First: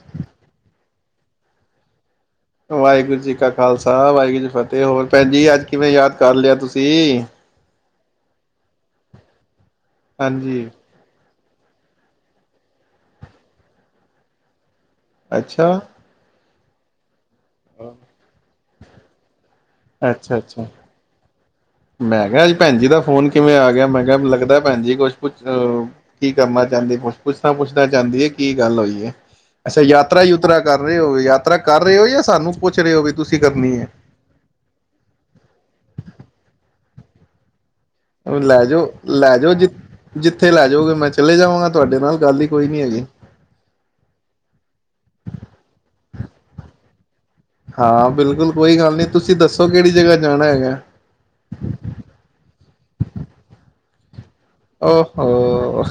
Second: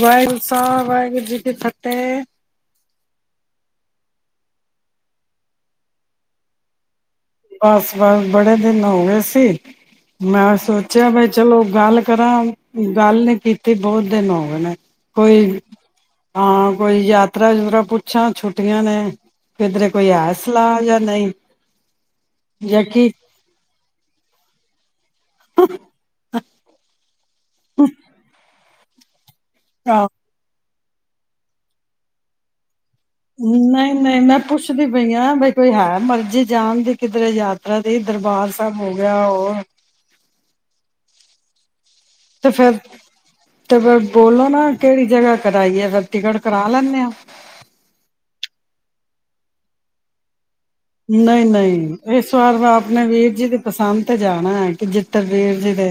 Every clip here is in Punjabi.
ਵਾਹਿਗੁਰੂ ਸਾ ਵਹਿਗੁਰੂ ਜੀ ਦੀ ਫੱਤਿਹ। ਵਾਹਿਗੁਰੂ ਜੀ ਕਾ ਖਾਲਸਾ ਵਾਹਿਗੁਰੂ ਜੀ ਫਤਿਹ। ਹੋਰ ਭੈਣ ਜੀ, ਅੱਜ ਕਿਵੇਂ ਯਾਦ ਕਰ ਲਿਆ ਤੁਸੀਂ ਬਸ -ਬਸ ਬੜੇ ਦਿਨ ਹੋ ਗਏ ਸੀ ਮੈਂ ਹਾਂਜੀ ਸੋਚਿਆ ਬਈ ਚਲੋ ਗੱਲ ਕਰਾਂ। ਗੱਲ ਨੀ ਕੀਤੀ ਬਹੁਤ ਦਿਨ ਹੋ ਗਏ ਨੇ। ਕੋਈ ਅੱਛਾ। ਹਾਂ, ਕੋਈ ਯਾ ਯਾਤਰਾ -ਯੁਤਰਾ ਪੁੱਛਾਂ ਛੁੱਟੀਆਂ ਨੇ, ਕਿਧਰੇ ਕੋਈ ਹੈ ਅੱਛਾ ਅੱਛਾ ਸਲਾਹ ਜਾਂ ਨਹੀਂ। ਮੈਂ ਕਿਹਾ- ਅੱਜ ਭੈਣ ਜਾਂ ਜੀ ਦਾ ਕੀ ਫੋਨ ਕਿਵੇਂ ਆ ਗਿਆ ਮੈਂ ਲੱਗਦਾ ਭੈਣ ਜੀ ਕੁਛ ਕੁਛ ਕੀ ਕਰਨਾ ਚਾਹੁੰਦੇ ਪੁਛ ਪੁੱਛਣਾ- ਪੁੱਛਣਾ ਚਾਹੁੰਦੀ ਏ, ਕੀ ਗੱਲ ਹੋਈ ਏ। [inaudible] ਅੱਛਾ, ਆਹ ਯਾਤਰਾ -ਯੂਤਰਾ ਕਰ ਰਹੇ ਹੋ ਯਾਤਰਾ ਕਰ ਰਹੇ ਹੋ ਜਾਂ ਸਾਨੂੰ ਪੁੱਛ ਰਹੇ ਹੋ ਵੀ ਤੁਸੀਂ ਕਰਨੀ ਹੈ ਨਹੀਂ -ਨਹੀਂ ਮੈਂ ਪੁੱਛਦੀ ਪਈ ਹਾਂ, ਬਈ ਕੋਈ ਹੈ ਮਰਜ਼ੀ ਜਾਣ ਦੀ ਕਿੱਧਰੇ ਯਾਤ ਹ ਲੈ ਜਾਓ, ਲੈ ਜਾਓ ਜੀ, ਜਿੱਥੇ ਲੈ ਜਾਓਗੇ ਮੈਂ ਚਲੇ ਜਾਂਵਗਾ। ਤੇ ਫੇਰ, ਤੇ ਫੇਰ ਬੋਲੋ ਨਾ ਕਿਹੜੀ ਜਗ੍ਹਾ ਕਰਾਈ ਏ ਫਿਰ ਟਿਕਟ ਕਰਾ ਲੈਂਣੇ ਆ। ਹਾਂ ਬਿਲਕੁਲ ਕੋਈ ਗੱਲ ਨਹੀਂ ਤੁਸੀਂ ਦੱਸੋ ਕਿਹੜੀ ਜਗ੍ਹਾ ਜਾਣਾ ਹੈਗਾ। ਨਹੀਂ -ਨਹੀਂ ਇਸ ਵਾਰ ਮੈਂ ਅਪਨੇ ਵੀਰ ਜੀ ਦੀ ਪਸੰਦ ਤੇ ਜਾਣਾ ਹੈ ਕਿ ਔ ਜਿੱਧਰ ਵੀਰ ਜੀ ਹੋ! ਦੇ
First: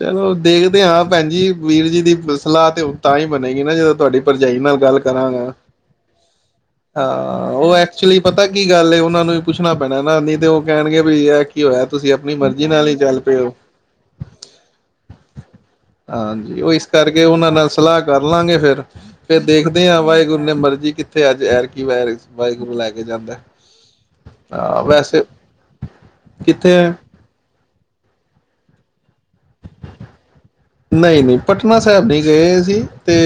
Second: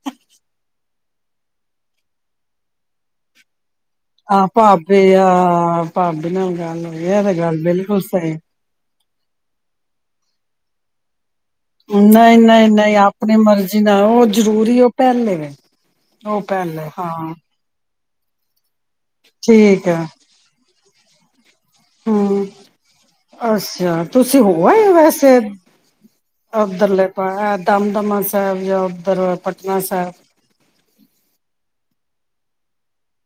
ਚਲੋ ਦੇਖਦੇ ਹਾਂ। ਭੈਣ ਜੀ, ਵੀਰ ਜੀ ਦੀ ਸਲਾਹ ਤੇ ਤਾਂ ਹੀ ਬਣੇਗੀ ਨਾ ਜਦੋਂ ਤੁਹਾਡੀ ਆਹ ਭਰਜਾਈ ਨਾਲ ਗੱਲ ਭਾਬੀ ਆ ਕਰਾਂਗਾ।, ਭਾਬੀ ਨਾਲ ਗੱਲ ਹੋਈ ਇਹ ਤੇ ਹਾਂ ਗੱਲ ਉਹ ਬਿਲਕੁਲ ਐਚੁਲੀ ਸਹੀ ਪਤਾ ਕੀ ਗੱਲ ਏ, ਉਹਨਾਂ ਨੂੰ ਵੀ ਪੁੱਛਣਾ ਪੈਣਾ ਨਈ ਤੇ ਉਹ ਕਹਿਣਗੇ ਵੀ ਇਹ ਕੀ ਹੋਇਆ ਤੁਸੀਂ ਆਪਣੀ ਨਹੀਂ- ਮਰਜ਼ੀ ਨਹੀਂ ਨਾਲ ਹੀ -ਨਹੀਂ ਚੱਲ ਪਏ ਆਪਣੀ ਹੋ ਮਰਜ਼ੀ ਨਾਲ ਉਹ ਜ਼ਰੂਰੀ ਉਹ ਪਹਿਲੇ, ਉਹ ਹਾਂਜੀ ਇਸ ਪਹਿਲੇ, ਕਰਕੇ ਹਾਂ। ਉਹਨਾਂ ਨਾਲ ਸਲਾਹ ਕਰ ਲਾਂਗੇ ਫਿਰ ਫੇਰ ਦੇਖਦੇ ਠੀਕ ਹਾਂ। ਹੈ ਵਾਹਿਗੁਰੂ ਨੇ ਮਰਜ਼ੀ ਕੀਤੀ ਤੇ ਅੱਜ ਔਰ ਕੀ ਵੈਰ ਹਮ, ਵਾਹਿਗੁਰੂ ਲੈ ਕੇ ਜਾਂਦਾ ਅੱਛਾ। ਤੁਸੀਂ ਹੋ ਆਏ ਵੈਸੇ [unintelligible] ਕਿੱਥੇ ਹੈ ਓਦਰ ਦੇ ਪਾਸੇ ਹੈ। ਦਮਦਮਾ ਸਾਹਿਬ ਜਾਂ ਉਧਰ ਪਟਨਾ ਸਾਹਿਬ ਨਈਂ ਨਈਂ, ਪਟਨਾ ਸਾਹਿਬ ਨਈਂ ਗਏ ਅਸੀਂ ਤੇ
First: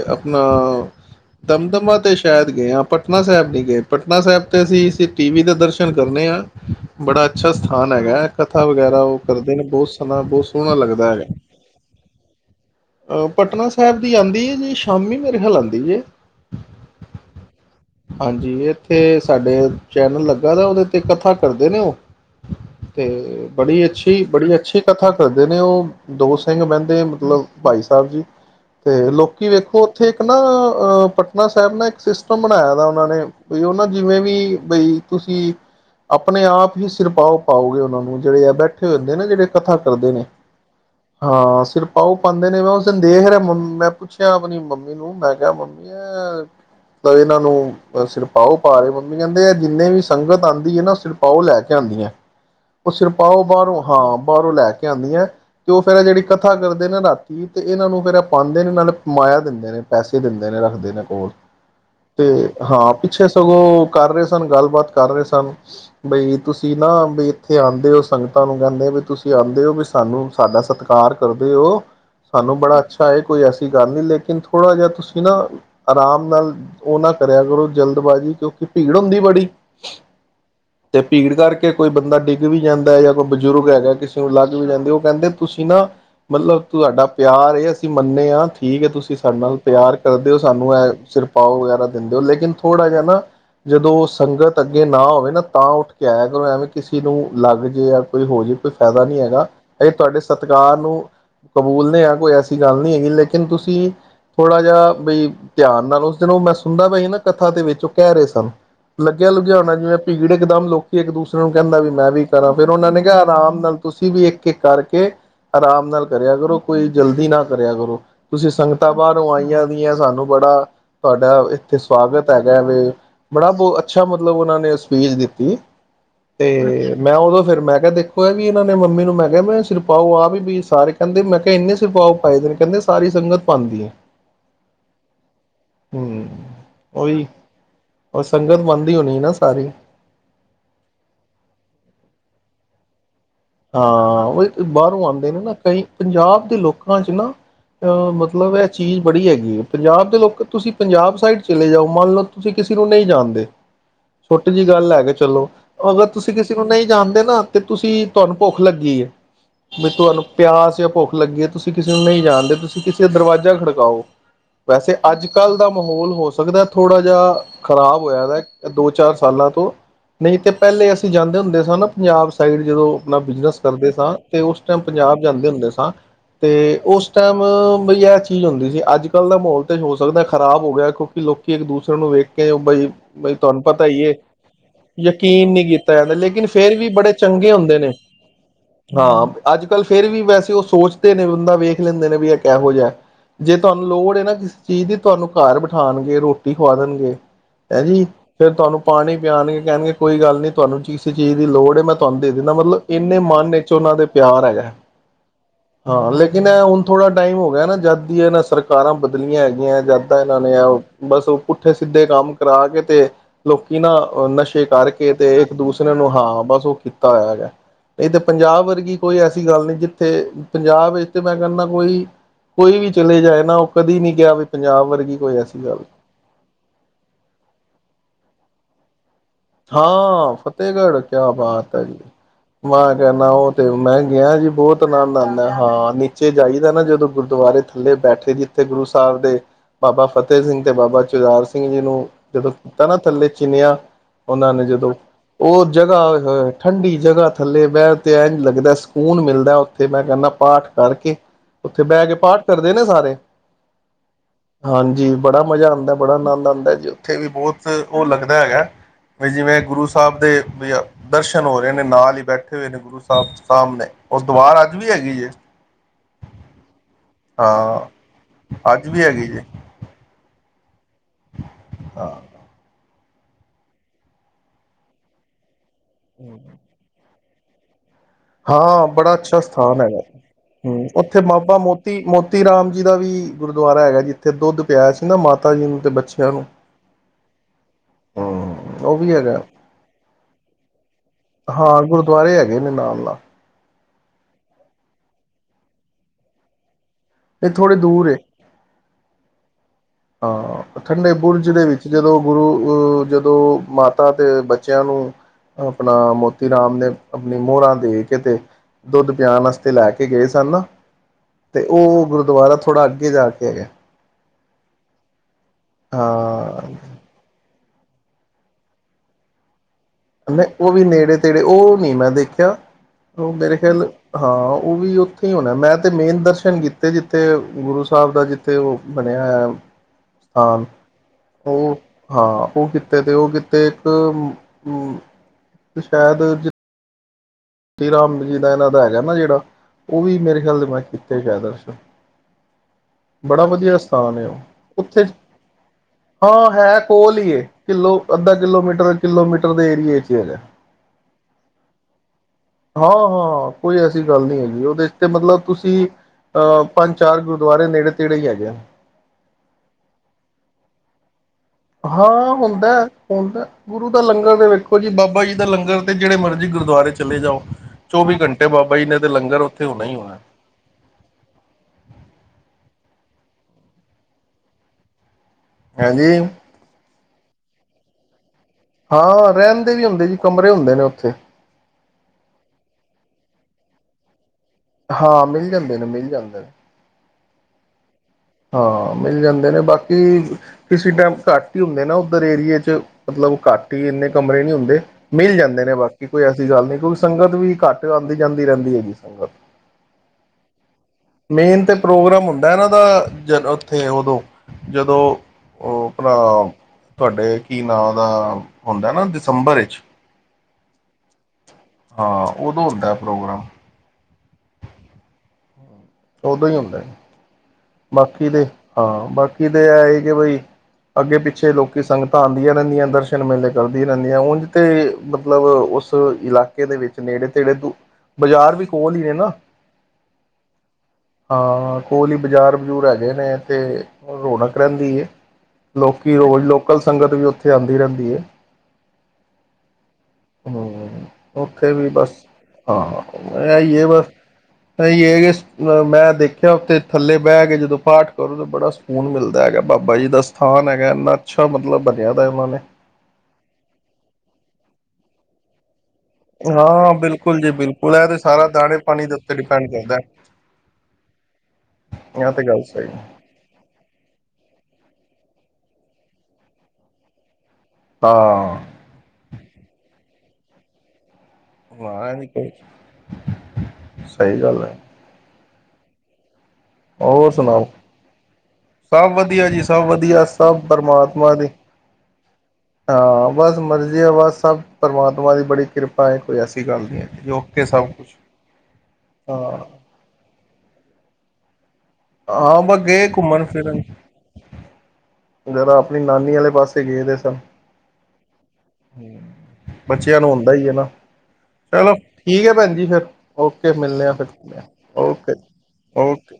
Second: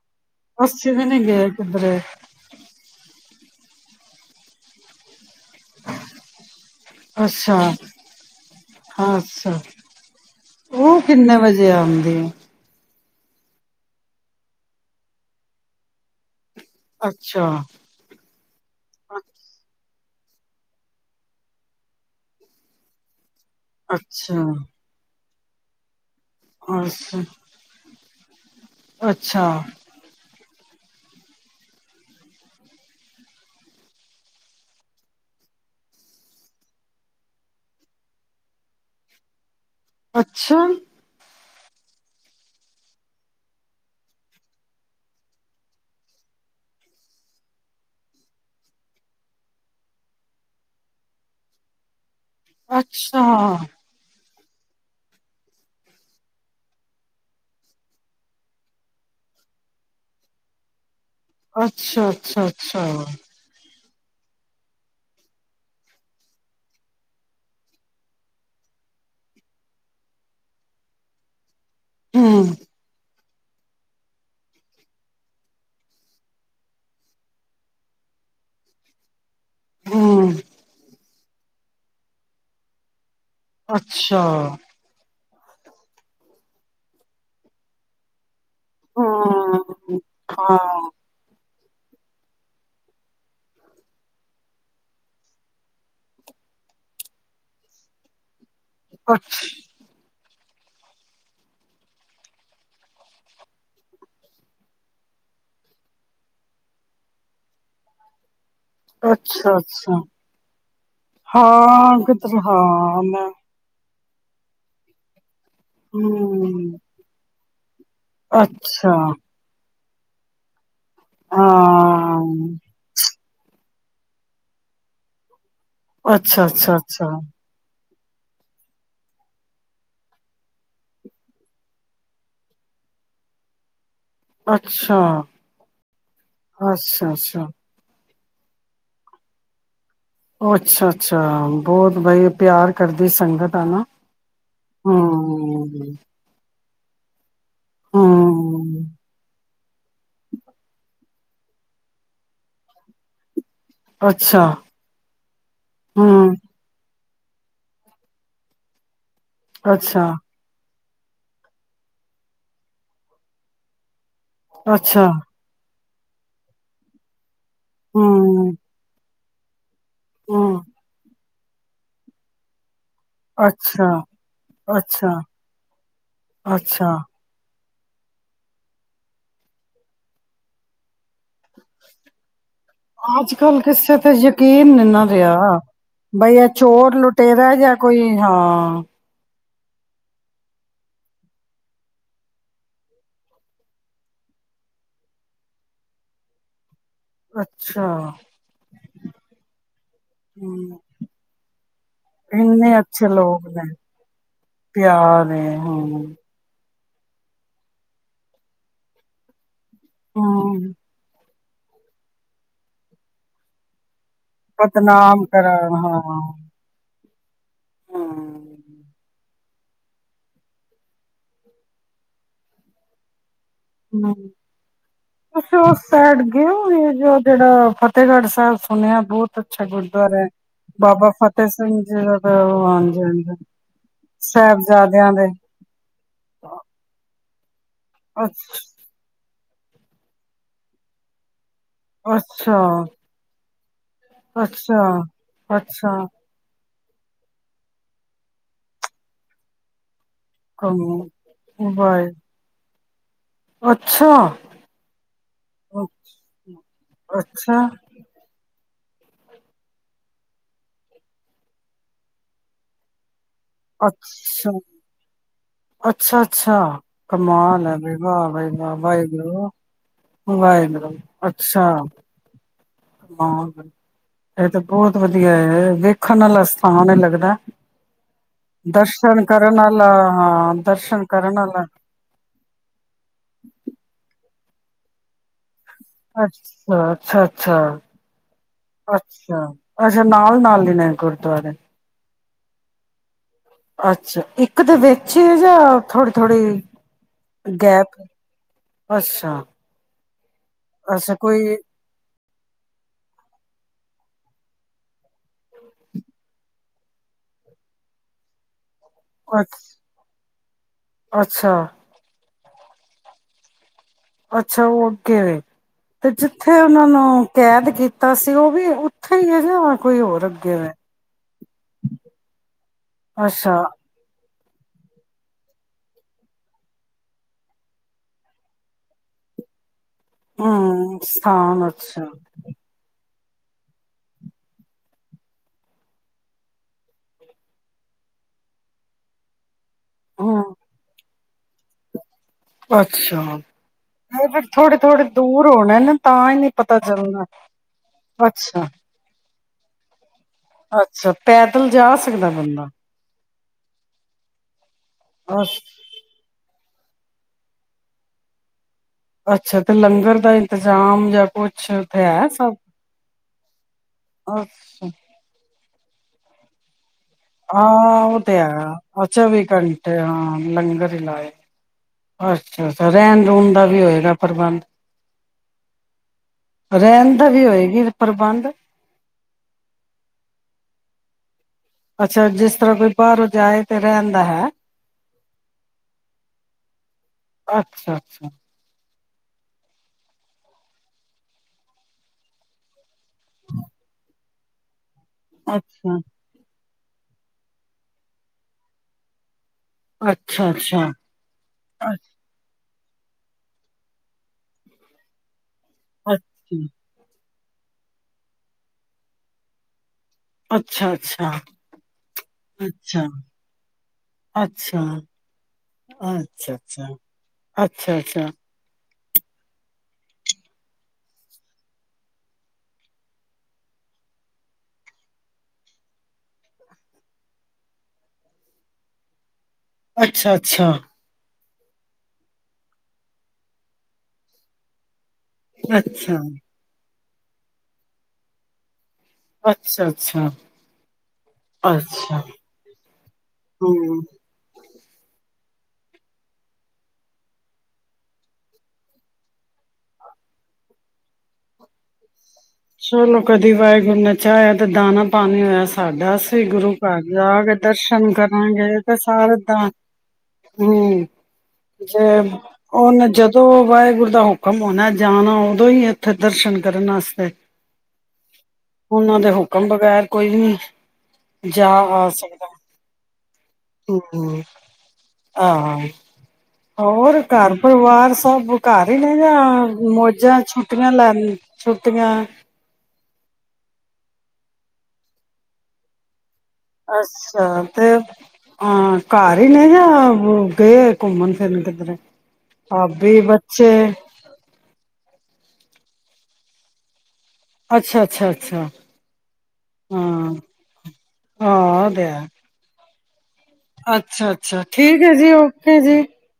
ਅ ਹਾਂ ਅਸੀਂ ਵੀ ਨੀ ਗਏ ਦਮਦਮਾ ਕਿੱਧਰੇ ਤੇ ਸ਼ਾਇਦ ਗਏ ਆਂ, ਪਟਨਾ ਸਾਹਿਬ ਨੀਂ ਗਏ। ਪਟਨਾ ਸਾਹਿਬ ਤੇ ਅਸੀ ਟੀਵੀ ਦੇ ਦਰਸ਼ਨ ਕਰਨੇ ਆ ਬੜਾ ਅੱਛਾ ਸਥਾਨ ਹੈਗਾ ਐ, ਕਥਾ ਵਗੈਰਾ ਉਹ ਕਰਦੇ ਅੱਛਾ ਨੇ ਬਹੁਤ ਸੋਹਣਾ, ਬਹੁਤ ਸੋਹਣਾ ਲੱਗਦਾ ਹੈਗਾ। ਵਜ਼ੇ ਆਉਂਦੀ ਐ? ਅਹ ਪਟਨਾ ਸਾਹਿਬ ਦੀ ਆਂਦੀ ਏ ਜੀ ਸ਼ਾਮੀ ਮੇਰੇ ਖਿਆਲ ਆਂਦੀ ਜੇ। ਅੱਛਾ ਹਾਂਜੀ, ਇੱਥੇ ਸਾਡੇ ਚੈਨਲ ਲੱਗਾ ਦਾ ਉਹਦੇ ਤੇ ਕੱਥਾ ਕਰਦੇ ਨੇ ਉਹ, ਤੇ ਬੜੀ ਅੱਛੀ, ਅੱਛਾ, ਬੜੀ ਅੱਛੀ ਕਥਾ ਕਰਦੇ ਨੇ ਉਹ ਦੋ ਸਿੰਘ ਬਹਿੰਦੇ ਅੱਛਾ, ਮਤਲਬ ਭਾਈ ਸਾਹਿਬ ਜੀ। ਤੇ ਅੱਛਾ, ਲੋਕੀ ਵੇਖੋ ਉੱਥੇ ਇੱਕ ਨਾ ਅਹ ਪਟਨਾ ਸਾਹਿਬ ਨਾ ਇੱਕ ਸਿਸਟਮ ਬਣਾਇਆ ਦਾ ਉਹਨਾਂ ਨੇ, ਉਹ ਨਾ ਜਿਵੇਂ ਵੀਂ ਬਈ ਤੁਸੀਂ ਆਪਣੇ ਆਪ ਹੀ ਸਿਰਪਾਓ ਪਾਓਗੇ ਉਹਨਾਂ ਨੂੰ ਜਿਹੜੇ ਆ ਬੈਠੇ ਹੁੰਦੇ ਨਾ ਜਿਹੜੇ ਕਥਾ ਕਰਦੇ ਨੇ। ਅੱਛਾ, ਹਾਂ ਸਿਰਪਾਓ ਪਾਂਦੇ ਨੇ ਮੈਂ ਉਸ ਦਿਨ ਦੇਖ ਰਿਹਾ ਮੈਂ ਪੁੱਛਿਆ ਆਪਣੀ ਮੰਮੀ ਨੂੰ ਮੈਂ ਕਿਆ ਮੰਮੀ ਐ ਇਹਨਾਂ ਨੂੰ ਸਿਰਪਾਓ ਪਾ ਰਏ ਮੰਮੀ ਕਹਿੰਦੇ ਆਂ ਜਿੰਨੇ ਵੀ ਸੰਗਤ ਆਂਦੀ ਐ ਨਾਂ ਸਿਰਪਾਓ ਲੈ ਕੇ ਆਉਂਦੀਆਂ। ਉਹ ਸਿਰ ਪਾਓ ਅੱਛਾ। ਬਾਹਰੋਂ, ਹਾਂ। ਬਾਹਰੋਂ ਲੈ ਕੇ ਆਂਦੀਆਂ। ਤੇ ਉਹ ਫਿਰ ਜਿਹੜੀ ਕਥਾ ਕਰਦੇ ਨੇ ਰਾਤੀ ਤੇ ਇਹਨਾਂ ਨੂੰ ਫਿਰ ਪਾਂਦੇ ਨੇ ਨਾਲ ਮਾਇਆ ਦਿੰਦੇ ਨੇ, ਪੈਸੇ ਦਿੰਦੇ ਨੇ ਰੱਖਦੇ ਨੇ ਹੋਰ ਅੱਛਾ, ਅੱਛਾ, ਤੇ ਅੱਛਾ, ਹਾਂ ਪਿੱਛੇ ਸਗੋਂ ਕਰ ਰਏ ਸਨ ਗੱਲਬਾਤ ਕਰ ਰਏ ਸਨ ਬਈ ਤੁਸੀਂ ਨਾਂ ਬਈ ਇੱਥੇ ਆਂਦੇ ਔ ਸੰਗਤਾਂ ਨੂੰ ਕਹਿੰਦੇ ਵੀ ਤੁਸੀਂ ਆਂਦੇ ਔ ਵੀ ਸਾਨੂੰ ਸਾਡਾ ਸਤਿਕਾਰ ਕਰਦੇ ਔ ਹੂੰ, ਸਾਨੂੰ ਬੜਾ ਅੱਛਾ ਐ। ਕੋਈ ਐਸੀ ਗੱਲ ਨ੍ਹੀਂ ਲੇਕਿਨ ਥੋੜ੍ਹਾ ਜਿਹਾ ਤੁਸੀਂ ਨਾਂ ਆਰਾਮ ਨਾਲ ਉਹ ਨਾ ਕਰਿਆ ਕਰੋ ਜਲਦਬਾਜ਼ੀ ਕਿਉਂਕਿ ਭੀੜ ਹੁੰਦੀ ਬੜੀ ਹਂ ਤੇ ਭੀੜ ਕਰਕੇ ਕੋਈ ਬੰਦਾ ਡਿੱਗ ਵੀ ਜਾਂਦਾ ਜਾਂ ਬਜ਼ੁਰਗ ਹੈਗਾ ਕਿਸੇ ਅੱਛਾ। ਨੂੰ ਲੱਗ ਵੀ ਜਾਂਦੀ ਉਹ ਕਹਿੰਦੇ ਤੁਸੀਂ ਨਾ ਮਤਲਬ ਤੁਹਾਡਾ ਪਿਆਰ ਅਸੀਂ ਮੰਨਣੇ ਆਂ। ਠੀਕ ਐ, ਤੁਸੀਂ ਸਾਡੇ ਨਾਲ ਤਿਆਰ ਹੂੰ, ਕਰਦੇ ਓ, ਸਾਨੂੰ ਹਾਂ, ਇਹ ਸਿਰਪਾਓ ਜਾਂ [unintelligible] ਦਿੰਦੇ ਹੋ ਲੇਕਿਨ ਥੋੜਾ ਜਿਹਾ ਨਾ ਜਦੋਂ ਸੰਗਤ ਅੱਗੇ ਨਾ ਹੋਵੇ ਨਾ ਤਾਂ ਉੱਠ ਕੇ ਆਇਆ ਕਰੋ ਐਵੇਂ ਕਿਸੇ ਨੂੰ ਲੱਗ ਜੇ ਜਾਂ ਕੋਈ ਹੋ ਜਵੇ ਈ ਫਾਇਦਾ ਨਹੀਂ ਅੱਛ, ਹੈਗਾ ਇਹ ਤੁਹਾਡੇ ਸਤਿਕਾਰ ਨੂੰ ਕਬੂਲੇ ਆਂ ਕੋਈ ਐਸੀ ਗੱਲ ਨ੍ਹੀਂ ਹੈਗੀ ਲੇਕਿਨ ਤੁਸੀਂ ਥੋੜ੍ਹਾ ਜਿਹਾ ਬਈ ਧਿਆਨ ਨਾਲ ਉਸ ਦਿਨ ਉਹ ਮੈਂ ਸੁਣਦਾ ਪਿਆ ਸੀ ਨਾ ਕਥਾ ਦੇ ਵਿੱਚ ਉਹ ਕਹਿ ਰਹੇ ਸਨ। ਲੱਗਿਆ ਲੁਗਿਆ ਅੱਛਾ, ਹੁਣਾ ਜਿਵੇਂ ਅੱਛਾ। ਭੀੜ ਇਕਦਮ ਲੋਕੀ ਇੱਕ ਦੂਸਰੇ ਨੂੰ ਕਹਿੰਦਾ ਵੀ ਹਾਂ, ਮੈਂ ਵੀ ਕਿਧਰ ਕਰਾਂ ਫਿਰ ਉਹਨਾਂ ਨੇ ਹਾਂ ਕਿਆ ਮੈਂ ਆਰਮ ਨਾਲ। ਤੁਸੀਂ ਵੀ ਇੱਕ-ਇੱਕ ਕਰਕੇ ਆਰਾਮ ਨਾਲ ਕਰਿਆ ਕਰੋ ਹੂੰ, ਕੋਈ ਜਲਦੀ ਨਾ ਕਰਿਆ ਕਰੋ। [unintelligible] ਤੁਸੀਂ ਸੰਗਤਾਂ ਅੱਛਾ, ਬਾਹਰੋਂ ਆਈਆਂ। [unintelligible] ਦੀ ਆ ਸਾਨੂੰ ਬੜਾ। [unintelligible] ਤੁਹਾਡਾ, ਇੱਥੇ ਹਾਂ। ਸਵਾਗਤ ਹੈਗਾ ਵੇ ਬੜਾ, ਬਹੁ ਅੱਛਾ ਮਤਲਬ ਉਹਨਾਂ ਨੇ ਸਪੀਚ ਦਿੱਤੀ। ਅੱਛਾ, ਅੱਛਾ, ਤੇ, ਅੱਛਾ, ਮੈਂ ਉਦੋਂ ਫਿਰ ਮੈਂ ਕਿਹਾ ਦੇਖ ਕੋਇ ਵੀ ਇਹਨਾਂ ਨੇ ਮੰਮੀ ਨੂੰ, ਮੈਂ ਕਿਹਾ ਮੈਂ ਸਿਰ ਪਾਓ ਆ ਵੀ, ਸਾਰੇ ਕਹਿੰਦੇ ਮੈਂ ਕਿਹਾ ਇੰਨੇ ਸ ਪਾਓ ਪਾਏ ਦੇ ਨੇ, ਕਹਿੰਦੇ ਸਾਰੀ ਸੰਗਤ ਪਾਂਦੀ ਏ। ਅੱਛਾ-ਅੱਛਾ- ਉਹੀ ਅੱਛਾ। ਉਹ, ਸੰਗਤ ਬਣਦੀ ਹੋਣੀ ਨਾ ਸਾਰੀ। ਉਹ, ਅੱਛਾ- ਅੱਛਾ ਬਹੁਤ ਬਈ ਪਿਆਰ ਕਰਦੀ ਸੰਗ ਹਾਂ, ਉਹ ਬਾਹਰੋਂ ਆਉਂਦੇ ਨੇ ਨਾ, ਕਈ ਪੰਜਾਬ ਦੇ ਲੋਕ ਅੱਜ ਨਾ ਅ ਮਤਲਬ ਇਹ ਹੂੰ, ਚੀਜ਼ ਬੜੀ ਹੈਗੀ ਏ। ਪੰਜਾਬ ਦੇ ਲੋਕ ਤੁਸੀਂ ਪੰਜਾਬ ਸਾਈਡ ਚਲੇ ਜਾਓ, ਮੰਨ ਲਓ ਤੁਸੀਂ ਕਿਸੇ ਨੂੰ ਨਹੀਂ ਜਾਣਦੇ ਅੱਛਾ, ਛੋਟੀ ਜਿਹੀ ਗੱਲ ਹੈ, ਕਿ ਚਲੋ, ਅਗਰ ਤੁਸੀਂ ਹੂੰ, ਕਿਸੇ ਨੂੰ ਨਹੀ ਜਾਨਦੇ ਨਾ ਤੇ ਤੁਸੀਂ ਤੁਹਾਨੂੰ ਭੁੱਖ ਲੱਗੀ ਏ। ਵੀ ਅੱਛਾ, ਤੁਹਾਨੂੰ ਪਿਆਸ ਯਾ ਭੁੱਖ ਲੱਗੀ ਹੈ, ਤੁਸੀਂ ਕਿਸੇ ਨੂੰ ਨਹੀਂ ਜਾਣਦੇ ਤੁਸੀਂ ਕਿਸੇ ਦਾ ਦਰਵਾਜ਼ਾ ਖੜਕਾਓ ਵੈਸੇ, ਅੱਛਾ, ਅੱਜ- ਕੱਲ੍ਹ ਦਾ ਮਾਹੌਲ ਹੋ ਸਕਦਾ, ਥੋੜਾ ਜਿਹਾ ਖ਼ਰਾਬ ਹੋਇਆ ਹੂੰ, ਦੋ, ਚਾਰ ਸਾਲਾਂ ਤੋ ਨਹੀਂ ਤੇ, ਹੂੰ, ਪਹਿਲੇ ਅਸੀਂ ਜਾਂਦੇ ਹੁੰਦੇ। ਦੇਖੋ ਪੰਜਾਬ ਸਾਈਡ ਜਦੋਂ, ਆਪਣਾ ਬਿਜਨਸ ਅੱਛਾ, ਕਰਦੇ ਸਾਂ, ਤੇ ਉਸ ਟਾਈਮ ਅੱਛਾ, ਪੰਜਾਬ ਜਾਂਦੇ ਹੁੰਦੇ ਸਾਂ, ਤੇ ਅੱਛਾ ਉਸ ਟਾਈਮ ਬਈ ਇਹ ਚੀਜ਼ ਹੁੰਦੀ ਸੀ। ਅੱਜ ਕੱਲ੍ਹ ਦਾ ਮਾਹੌਲ ਤੇ, ਹੋ ਸਕਦਾ ਖਰਾਬ ਹੋ ਗਿਆ, ਕਿਉਂਕਿ ਲੋਕੀ ਇੱਕ ਦੂਸਰੇ ਨੂੰ ਵੇਖ ਕੇ ਬਈ ਅੱਜ ਬਈ ਕੱਲ ਤੁਹਾਨੂੰ ਪਤਾ ਕਿਸੇ ਹੀ ਤੇ ਹੈ ਯਕੀਨ ਨੀ ਨਾ ਰਿਹਾ, ਯਕੀਨ ਨਹੀਂ ਕੀਤਾ ਜਾਂਦਾ ਬਈ ਲੇਕਿਨ ਇਹ ਫੇਰ ਵੀ ਚੋਰ- ਬੜੇ ਲੁਟੇਰਾ ਚੰਗੇ ਯਾਂ ਹੁੰਦੇ ਨੇ ਕੋਈ ਹਾਂ। ਹਾਂ ਅੱਜ -ਕੱਲ ਫੇਰ ਵੀ ਵੈਸੇ ਉਹ ਸੋਚਦੇ ਨੇ, ਬੰਦਾ ਵੇਖ ਲੈਂਦੇ ਨੇ ਵੀ, ਇਹ ਕਿਹੋ ਜਿਹਾ ਜੇ ਤੁਹਾਨੂੰ ਲੋੜ ਹੈ ਨਾ, ਕਿਸੇ ਚੀਜ਼ ਦੀ ਤੁਹਾਨੂੰ ਘਰ ਬਿਠਾਣਗੇ ਰੋਟੀ ਖਵਾ ਦੇਣ ਹੈਂ ਅੱਛਾ ਜੀ, ਫੇਰ ਤੁਹਾਨੂੰ ਪਾਣੀ ਪਿਆਣਗੇ, ਕਹਿਣਗੇ ਕੋਈ ਗੱਲ ਨੀ ਹੂੰ, ਤੁਹਾਨੂੰ ਕਿਸੇ ਚੀਜ਼ ਦੀ ਲੋੜ ਏ, ਮੈਂ ਤੁਹਾਨੂੰ ਦੇ ਦਿੰਦਾ ਮਤਲਬ ਅੱਛੇ ਇੰਨੇ, ਲੋਕ ਮਨ ਵਿੱਚ ਨੇ ਉਹਨਾਂ ਦੇ ਪਿਆਰ ਹੈਗਾ। ਪਿਆਰ ਏ ਹੂੰ, ਹਾਂ, ਲੇਕਿਨ ਹੁਣ ਥੋੜਾ ਟਾਈਮ ਹੋ ਗਿਆ ਨਾ, ਜਦ ਦੀਆਂ ਇਹ ਨਾ ਸਰਕਾਰਾਂ ਬਦਲੀਆਂ ਹੈਗੀਆਂ ਜਦ ਦਾ ਇਹਨਾਂ ਨੇ ਹੂੰ ਬਸ ਔ ਪੁੱਠੇ ਸਿੱਧੇ ਕੰਮ ਕਰਾ ਕੇ ਤੇ ਲੋਕੀ ਨਾ ਨਸ਼ੇ ਕਰਕੇ ਬਦਨਾਮ ਤੇ ਇੱਕ ਕਰਾਨ ਦੂਸਰੇ ਨੂੰ ਹਾਂ ਬਸ ਉਹ [unintelligible] ਨਹੀਂ ਤੇ ਹੂੰ, ਪੰਜਾਬ ਵਰਗੀ ਕੋਈ ਐਸੀ ਗੱਲ ਨਹੀਂ, ਜਿੱਥੇ ਪੰਜਾਬ ਵਿੱਚ ਤੇ ਮੈਂ ਕਹਿੰਦਾ ਕੋਈ ਕੋਈ ਵੀ ਚਲੇ ਜਾਏ। ਨਾ ਉਹ ਕਦੀ ਹਮ ਨਹੀਂ ਕਿਹਾ ਵੀ ਪੰਜਾਬ ਵਰਗੀ ਕੋਈ ਤੁਸੀ ਐਸੀ ੳਸ ਗੱਲ ਸਾਈਡ ਗਏ ਹੋ ਜੋ ਜਿਹੜਾ ਫਤਿਹਗੜ੍ਹ ਸਾਹਿਬ ਸੁਨੇਯਾ ਬਹੁਤ ਅੱਛਾ ਗੁਰਦੁਆਰਾ ਹੈ ਹਾਂ ਫਤਿਹਗੜ੍ਹ ਬਾਬਾ ਕਿਆ ਫਤਿਹ ਸਿੰਘ ਬਾਤ ਹੈ ਜੀ, ਦਾ ਤਾਂ ਉਹ ਮੈਂ ਹਾਂਜੀ ਹਾਂਜੀ ਕਹਿਦਾ ਉਹ ਤੇ ਮੈਂ ਗਿਆ ਜੀ ਬਹੁਤ ਸਾਹਿਬਜ਼ਾਦਿਆਂ ਆਨੰਦ ਦੇ ਆੰਦਾ ਹੈ, ਹਾਂ ਨੀਚੇ ਜਾਈਦਾ ਨਾ ਜਦੋਂ ਗੁਰਦੁਆਰੇ ਥੱਲੇ ਬੈਠੇ ਜਿੱਥੇ ਅੱਛਾ ਗੁਰੂ ਸਾਹਿਬ ਦੇ ਬਾਬਾ ਫਤਿਹ ਸਿੰਘ ਤੇ, ਬਾਬਾ ਝੁਜਾਰ ਸਿੰ ਸਿੰਘ ਜੀ ਨੂੰ ਜਦੋਂ ਕੀਤਾ ਨਾ ਥੱਲੇ ਚਿਨਿਆ ਅੱਛਾ ਉਹਨਾਂ ਨੇ ਜਦੋਂ ਅੱਛਾ ਉਹ ਅੱਛਾ ਜਗ੍ਹਾ ਠੰਡੀ ਜਗ੍ਹਾ ਥੱਲੇ ਬੈ ਤੇ ਐਂਝ ਲੱਗਦਾ ਸਕੂਨ ਮਿਲਦਾ ਉੱਥੇ ਮੈਂ ਕਹਿੰਨਾ ਪਾਠ ਕਮ ਕਰਕੇ ਉੱਥੇ ਬਹਿ ਬਾਏ ਕੇ ਪਾਠ ਕਰ ਗਯੇ ਨੇ ਸਾਰੇ। ਅੱਛਾ ਹਾਂਜੀ, ਬੜਾ ਮਜ਼ਾ ਆਂਦਾ ਬੜਾ ਆਨੰਦ ਆਂਦਾ ਜੀ ਉੱਥੇ ਵੀ ਅੱਛਾ ਬਹੁਤ ਉਹ ਲੱਗਦਾ ਹੈਗਾ ਵੀ ਜਿਵੇਂ ਗੁਰੂ ਸਾਬ ਦੇ ਵੀ ਦਰਸ਼ਨ ਹੋ ਰਹੇ ਨੇ ਨਾਲ ਹੀ ਬੈਠੇ ਹੋਏ ਨੇ ਗੁਰੂ ਸਾਹਮਣੇ ਉਹ ਅੱਛਾ ਦੀਵਾਰ ਅੱਜ ਵੀ ਹੈਗੀ ਜੇ। ਅੱਛਾ ਅੱਛਾ ਕਮਾਲ ਹੈ ਹਾਂ ਵ ਵਾਹ ਵਾਹਿ ਵਾਹ ਅੱਜ ਵੀ ਹੈਗੀ ਜੇ ਵਾਹਿਗੁਰੂ ਵਾਹਿ [unintelligible] ਅੱਛਾ। ਹਾਂ ਹਾਂ ਇਹ ਤਾਂ ਬਹੁਤ ਵਧੀਆ ਹੈ। ਵੇਖਣ ਵਾਲਾ ਸਥਾਨ ਹੇ ਲੱਗਦਾ। ਹਾਂ ਬੜਾ ਦਰਸ਼ਨ ਅੱਛਾ ਕਰਨ ਸਥਾਨ ਆਲਾ ਹੈਗਾ, ਹਾਂ ਹਮ ਦਰਸ਼ਨ ਉੱਥੇ ਕਰਨ ਬਾਬਾ ਆਲਾ ਮੋਤੀ ਮੋਤੀ ਰਾਮ ਜੀ ਦਾ ਵੀ ਗੁਰਦੁਆਰਾ ਹੈਗਾ ਜਿੱਥੇ ਥੇ ਦੁੱਧ ਪਿਆ ਸੀ ਨਾ ਮਾਤਾ ਜੀ ਨੂੰ ਤੇ ਬੱਚਿਆਂ ਨੂੰ ਅੱਛਾ ਅੱਛਾ-ਅੱਛਾ ਹਮ ਉਹ ਵੀ ਹੈਗਾ ਅੱਛਾ ਅੱਛਾ, ਨਾਲ ਨਾਲ ਹੀ ਨੇ ਗੁਰਦੁਆਰੇ। ਦੁਆਰੇ ਹੈਗੇ ਨੇ ਨਾਲ ਲਾ ਅੱਛਾ ਇੱਕ ਦੇ ਵਿੱਚ ਹੈ ਜਾਂ ਥੋੜੀ ਥੋੜੀ ਇਹ ਥੋੜੇ ਗੈਪ ਦੂਰ ਏ ਅੱਛਾ ਠੰਡੇ ਅੱਛਾ ਬੁਰਜ ਕੋਈ ਦੇ ਵਿੱਚ ਜਦੋਂ ਗੁਰੂ ਅਹ ਜਦੋਂ ਮਾਤਾ ਤੇ ਬੱਚਿਆਂ ਨੂੰ ਆਪਣਾ ਮੋਤੀ ਰਾਮ ਨੇ ਆਪਣੀ ਮੋਹਰਾਂ ਦੇ ਕੇ ਤੇ ਦੁੱਧ ਪਿਆਨ ਅੱਛ ਵਾਸਤੇ ਲੈ ਕੇ ਗਏ ਸਨ ਅੱਛਾ ਤੇ ਗੁਰਦੁਆਰਾ ਥੋੜਾ ਅੱਗੇ ਜਾ ਕੇ ਹੈਗਾ। ਅੱਛਾ ਉਹ ਅੱਗੇ ਵੇ ਕਿਵੇ ਜਿੱਥੇ ਹਾਂ ਉਹਨਾਂ ਨੂੰ ਕੈਦ ਕੀਤ ਤਾਂ ਅਸੀਂ ਉਹ ਵੀ ਉੱਥੇ ਹੀ ਏ ਯਾਂ ਉਹ ਵੀ ਨੇੜੇ ਤੇੜੇ ਉਹ ਨਹੀਂ ਮੈਂ ਦੇਖਿਆ, ਉਹ ਅੱਛਾ ਮੇਰੇ ਖਿਆਲ ਹਾਂ ਉਹ ਵੀ ਉੱਥੇ ਹੋਣਾ ਮੈਂ ਤੇ ਮੇਨ ਦਰਸ਼ਨ ਕੀਤੇ ਜਿੱਥੇ ਗੁਰੂ ਸਾਹਿਬ ਦਾ ਜਿੱਥੇ ਉਹ ਬਣਿਆ ਹੋਇਆ ਸਥਾਨ ਹਮ ਸਥਾਨ ਅੱਛਾ। ਅਤੇ ਉਹ ਕਿਤੇ ਇੱਕ ਹੂੰ ਸ਼ਾਇਦ ਜ ਸ਼੍ਰੀ ਰਾਮ ਜੀ ਦਾ ਇਹਨਾਂ ਦਾ ਹੈਗਾ ਨਾ ਜਿਹੜਾ ਉਹ ਵੀ ਮੇਰੇ ਹਮ ਖਿਆਲ ਦੇ [unintelligible] ਅੱਛਾ ਬੜਾ ਵਧੀਆ ਸਥਾਨ ਹੈ, ਇਹ ਉਹ ਫਿਰ ਥੋੜੇ ਉੱਥੇ ਥੋੜੇ ਦੂਰ ਹੋਣੇ ਨੇ ਤਾਂ ਹੀ ਹਾਂ ਨਹੀਂ ਹੈ ਪਤਾ ਕੋਲ ਚੱਲਣਾ ਹੀ ਹੈ ਕਿੱਲੋ ਅੱਧਾ ਅੱਛਾ, ਕਿਲੋਮੀਟਰ ਕਿਲੋਮੀਟਰ ਦੇ ਏਰੀਆ ਚ ਹੈਗਾ ਅੱਛਾ ਪੈਦਲ ਜਾ ਸਕਦਾ ਬੰਦਾ ਹਾਂ ਹਾਂ ਕੋਈ ਐਸੀ ਗੱਲ ਨਹੀ ਹੈਗੀ ਉਹਦੇ ਅਤੇ ਮਤਲਬ ਅਸ ਤੁਸੀ ਅਹ ਪੰਜ ਚਾਰ ਗੁਰਦੁਆਰੇ ਨੇੜੇ ਤੇੜੇ ਹੀ ਹੈਗੇ ਨੇ ਅੱਛਾ ਤੇ ਲੰਗਰ ਦਾ ਇੰਤਜ਼ਾਮ ਜਾਂ ਕੁਛ ਤੇ ਹੈ ਹਾਂ ਸਭ ਹੁੰਦਾ ਹੁੰਦਾ ਗੁਰੂ ਦਾ ਲੰਗਰ ਤੇ ਵੇਖੋ ਜੀ ਅੱਛਾ। ਬਾਬਾ ਜੀ ਦਾ ਲੰਗਰ ਜਿਹੜੇ ਮਰਜ਼ੀ ਗੁਰਦੁਆਰੇ ਚ ਹਾਂ ਉਹ ਤੇ ਹੈ ਤੇ ਲੰਗਰ ਚੌਵੀ ਉੱਥੇ ਹੋਣਾ ਹੀ ਘੰਟੇ ਹੋਣਾ ਹਾਂ ਲੰਗਰ ਹੀ ਲਾਏ ਅੱਛ ਅੱਛਾ। ਰਹਿਣ ਰੂਣ ਦਾ ਵੀ ਹੋਏਗਾ ਪ੍ਰਬੰਧ ਹਾਂਜੀ ਰਹਿਣ ਦਾ ਵੀ ਹੋਏ ਇਹ ਪ੍ਰਬੰਧ ਹਾਂ ਰਹਿਣ ਦੇ ਵੀ ਹੁੰਦੇ ਜੀ ਕਮਰੇ ਹੁੰਦੇ ਨੇ ਉੱਥੇ ਅੱਛਾ ਜਿਸ ਤਰ੍ਹਾਂ ਕੋਈ ਬਾਹਰੋਂ ਜਾਏ ਤੇ ਰਹਿੰਦਾ ਹੈ ਹਾਂ ਮਿਲ ਜਾਂਦੇ ਨੇ, ਮਿਲ ਜਾਂਦੇ ਨੇ ਅੱਛਾ। ਅੱਛਾ। ਹਾਂ ਮਿਲ ਜਾਂਦੇ ਨੇਂ ਬਾਕੀ ਕਿਸੀ ਟਾਈਮ ਘੱਟ ਹੀ ਹੁੰਦੇ ਨਾ ਉੱਧਰ ਏਰੀਏ ਚ ਮਤਲਬ ਘੱਟ ਹੀ ਇੰਨੇ ਕਮਰੇ ਨੀ ਹੁੰਦੇ। ਮਿਲ ਜਾਂਦੇ ਨੇ ਅੱਛਾ ਬਾਕੀ ਕੋਈ ਐਸੀ ਗੱਲ ਨਹੀਂ। ਕਿਉਂਕਿ ਸੰਗਤ ਵੀ ਘੱਟ ਆਉਂਦੀ ਜਾਂਦੀ ਰਹਿੰਦੀ ਹੈਗੀ ਸੰਗਤ ਅੱਛਾ ਅੱਛਾ ਮੇਨ ਤੇ ਅੱਛਾ। ਪ੍ਰੋਗਰਾਮ ਹੁੰਦਾ ਹੈ ਨਾ। [unintelligible] ਜਦ ਉੱਥੇ ਉਦੋਂ ਜਦੋਂ ਉਹ ਭਰਾ ਤੁਹਾਡੇ ਕੀ ਨਾਂ ਉਹਦਾ ਹੁੰਦਾ ਹੈ ਨਾ ਦਸੰਬਰ ਵਿੱਚ। ਅੱਛਾ-ਅੱਛਾ ਹਾਂ ਓਦੋਂ ਹੁੰਦਾ ਪ੍ਰੋਗਰਾਮ। ਅੱਛਾ ਉਦੋਂ ਹੀ ਹੁੰਦਾ ਅੱਛਾ-ਅੱਛਾ ਬਾਕੀ ਦੇ ਹਾਂ ਬਾਕੀ ਤੇ ਇਹ ਹੀ ਹੈ ਕਿ ਬਈ ਅੱਗੇ ਪਿੱਛੇ ਲੋਕੀ ਸੰਗਤਾਂ ਆਂਦੀਆਂ ਰਹਿੰਦੀਆਂ ਦਰਸ਼ਨ ਮੇਲੇ ਕਰਦੀ ਹੀ ਰਹਿੰਦੀਆਂ ਉਂਝ ਤੇ ਮਤਲਬ ਉਸ ਇਲਾਕੇ ਦੇ ਵਿੱਚ ਨੇੜੇ ਤੇੜੇ ਤੋਂ ਬਾਜ਼ਾਰ ਵੀ ਕੋਲ ਹੀ ਐ ਨਾ। ਅੱਛਾ-ਅੱਛਾ ਹਾਂ, ਕੋਲ ਹੀ ਬਾਜ਼ਾਰ ਬਜੂਰ ਹੈਗੇ ਨੇ ਤੇ ਰੌਣਕ ਰਹਿੰਦੀ ਹੈ। ਅੱਛਾ, ਲੋਕੀ ਰੋਜ ਲੋਕਲ ਸੰਗਤ ਵੀ ਉੱਥੇ ਆਂਦੀ ਰਹਿੰਦੀ ਐ। ਅੱਛਾ ਹੂੰ ਉੱਥੇ ਵੀ ਬਸ ਹਾਂ ਇਹ ਹੀ ਹੈ ਹੂੰ। ਬਸ ਇਹੀ ਹੈ ਕਿ ਹਾਂ, ਮੈਂ ਦੇਖਿਆ ਉੱਥੇ ਥੱਲੇ ਬਹਿ ਕੇ ਜਦੋ ਪਾਠ ਕਰੋ ਤੇ ਬੜਾ ਸੁਕੂਨ ਮਿਲਦਾ ਹੈਗਾ ਬਾਬਾ ਜੀ ਦਾ ਸਥਾਨ ਹੈਗਾ ਹੈ ਇੰਨਾ ਅੱਛਾ ਮਤਲਬ ਬਣਿਆ। ਦਾ ਉਹਨਾਂ ਨੇ ਚਲੋ ਕਦੀ ਵਾਹਿਗੁਰ ਨੇ ਚਾਹਿਆ ਤੇ ਦਾਨਾ ਪਾਣੀ ਹੋਇਆ ਸਾਡਾ ਅਸੀ ਗੁਰੂ ਹਾਂ ਘਰ ਜਾ ਬਿਲਕੁਲ ਜੀ ਕੇ ਬਿਲਕੁਲ ਇਹ ਦਰਸ਼ਨ ਤੇ ਸਾਰਾ ਕਰਾਂਗੇ ਦਾਣੇ ਤੇ ਪਾਣੀ ਦੇ ਉੱਤੇ ਸਾਰੇ ਦਾਨ ਡਿਪੈਂਡ ਕਰਦਾ ਹੂੰ ਜੇ ਇਹ ਤੇ ਗੱਲ ਸਹੀ ਹੁਣ ਹੈ ਜਦੋਂ ਵਾਹਿਗੁਰੂ ਦਾ ਹੁਕਮ ਹੋਣਾ ਜਾਣਾ ਉਦੋਂ ਹੀ ਹੈ ਉੱਥੇ ਦਰਸ਼ਨ ਕਰਨ ਵਾਸਤੇ। ਹਾਂ ਉਹਨਾਂ ਦੇ ਹੁਕਮ ਵਗੈਰ। ਕੋਈ ਵੀ ਨੀ ਜਾ ਆ ਸਕਦਾ [unintelligible] ਸਹੀ ਹੂੰ ਗੱਲ ਹੈ ਆਹ ਹਾਂ ਹੋਰ ਘਰ ਪਰਿਵਾਰ ਸਭ ਘਰ ਹੀ ਸਭ ਨੇ ਵਧੀਆ ਜੀ ਜਾਂ ਸਭ ਵਧੀਆ ਮੌਜਾਂ ਸਭ ਛੁੱਟੀਆਂ ਲੈ ਪਰਮਾਤਮਾ ਲਈ ਦੀ ਛੁੱਟੀਆਂ ਜੀ ਹੈ ਬਸ ਸਭ ਪਰਮਾਤਮਾ ਦੀ ਬੜੀ ਕਿਰਪਾ ਹੈ। ਕੋਈ ਐਸੀ ਗੱਲ ਨਹੀਂ ਹੈ ਅੱਛਾ ਓਕੇ ਤੇ ਸਭ ਕੁਛ ਹਾਂ ਘਰ ਹੀ ਹਾਂ ਨੇ ਜਾਂ ਗਏ ਹੋਏ ਘੁੰਮਣ। [unintelligible] ਹਾਂ ਬਸ ਗਏ ਭਾਬੀ ਘੁੰਮਣ ਬੱਚੇ, ਫਿਰਨ ਜਰਾ ਆਪਣੀ ਨਾਨੀ ਵਾਲੇ ਪਾਸੇ ਗਏ, ਅੱਛਾ ਅੱਛਾ ਅੱਛਾ ਬੱਚਿਆਂ ਨੂੰ ਹਾਂ ਹੁੰਦਾ ਹੀ ਹੈ, ਨਾ ਹਾਂ ਚਲੋ ਉਹ ਤੇ ਠੀਕ ਹੈ ਭੈਣ ਜੀ ਫੇਰ ਅੱਛਾ ਅੱਛਾ ਠੀਕ ਹੈ ਜੀ ਓਕੇ ਜੀ, ਓਕੇ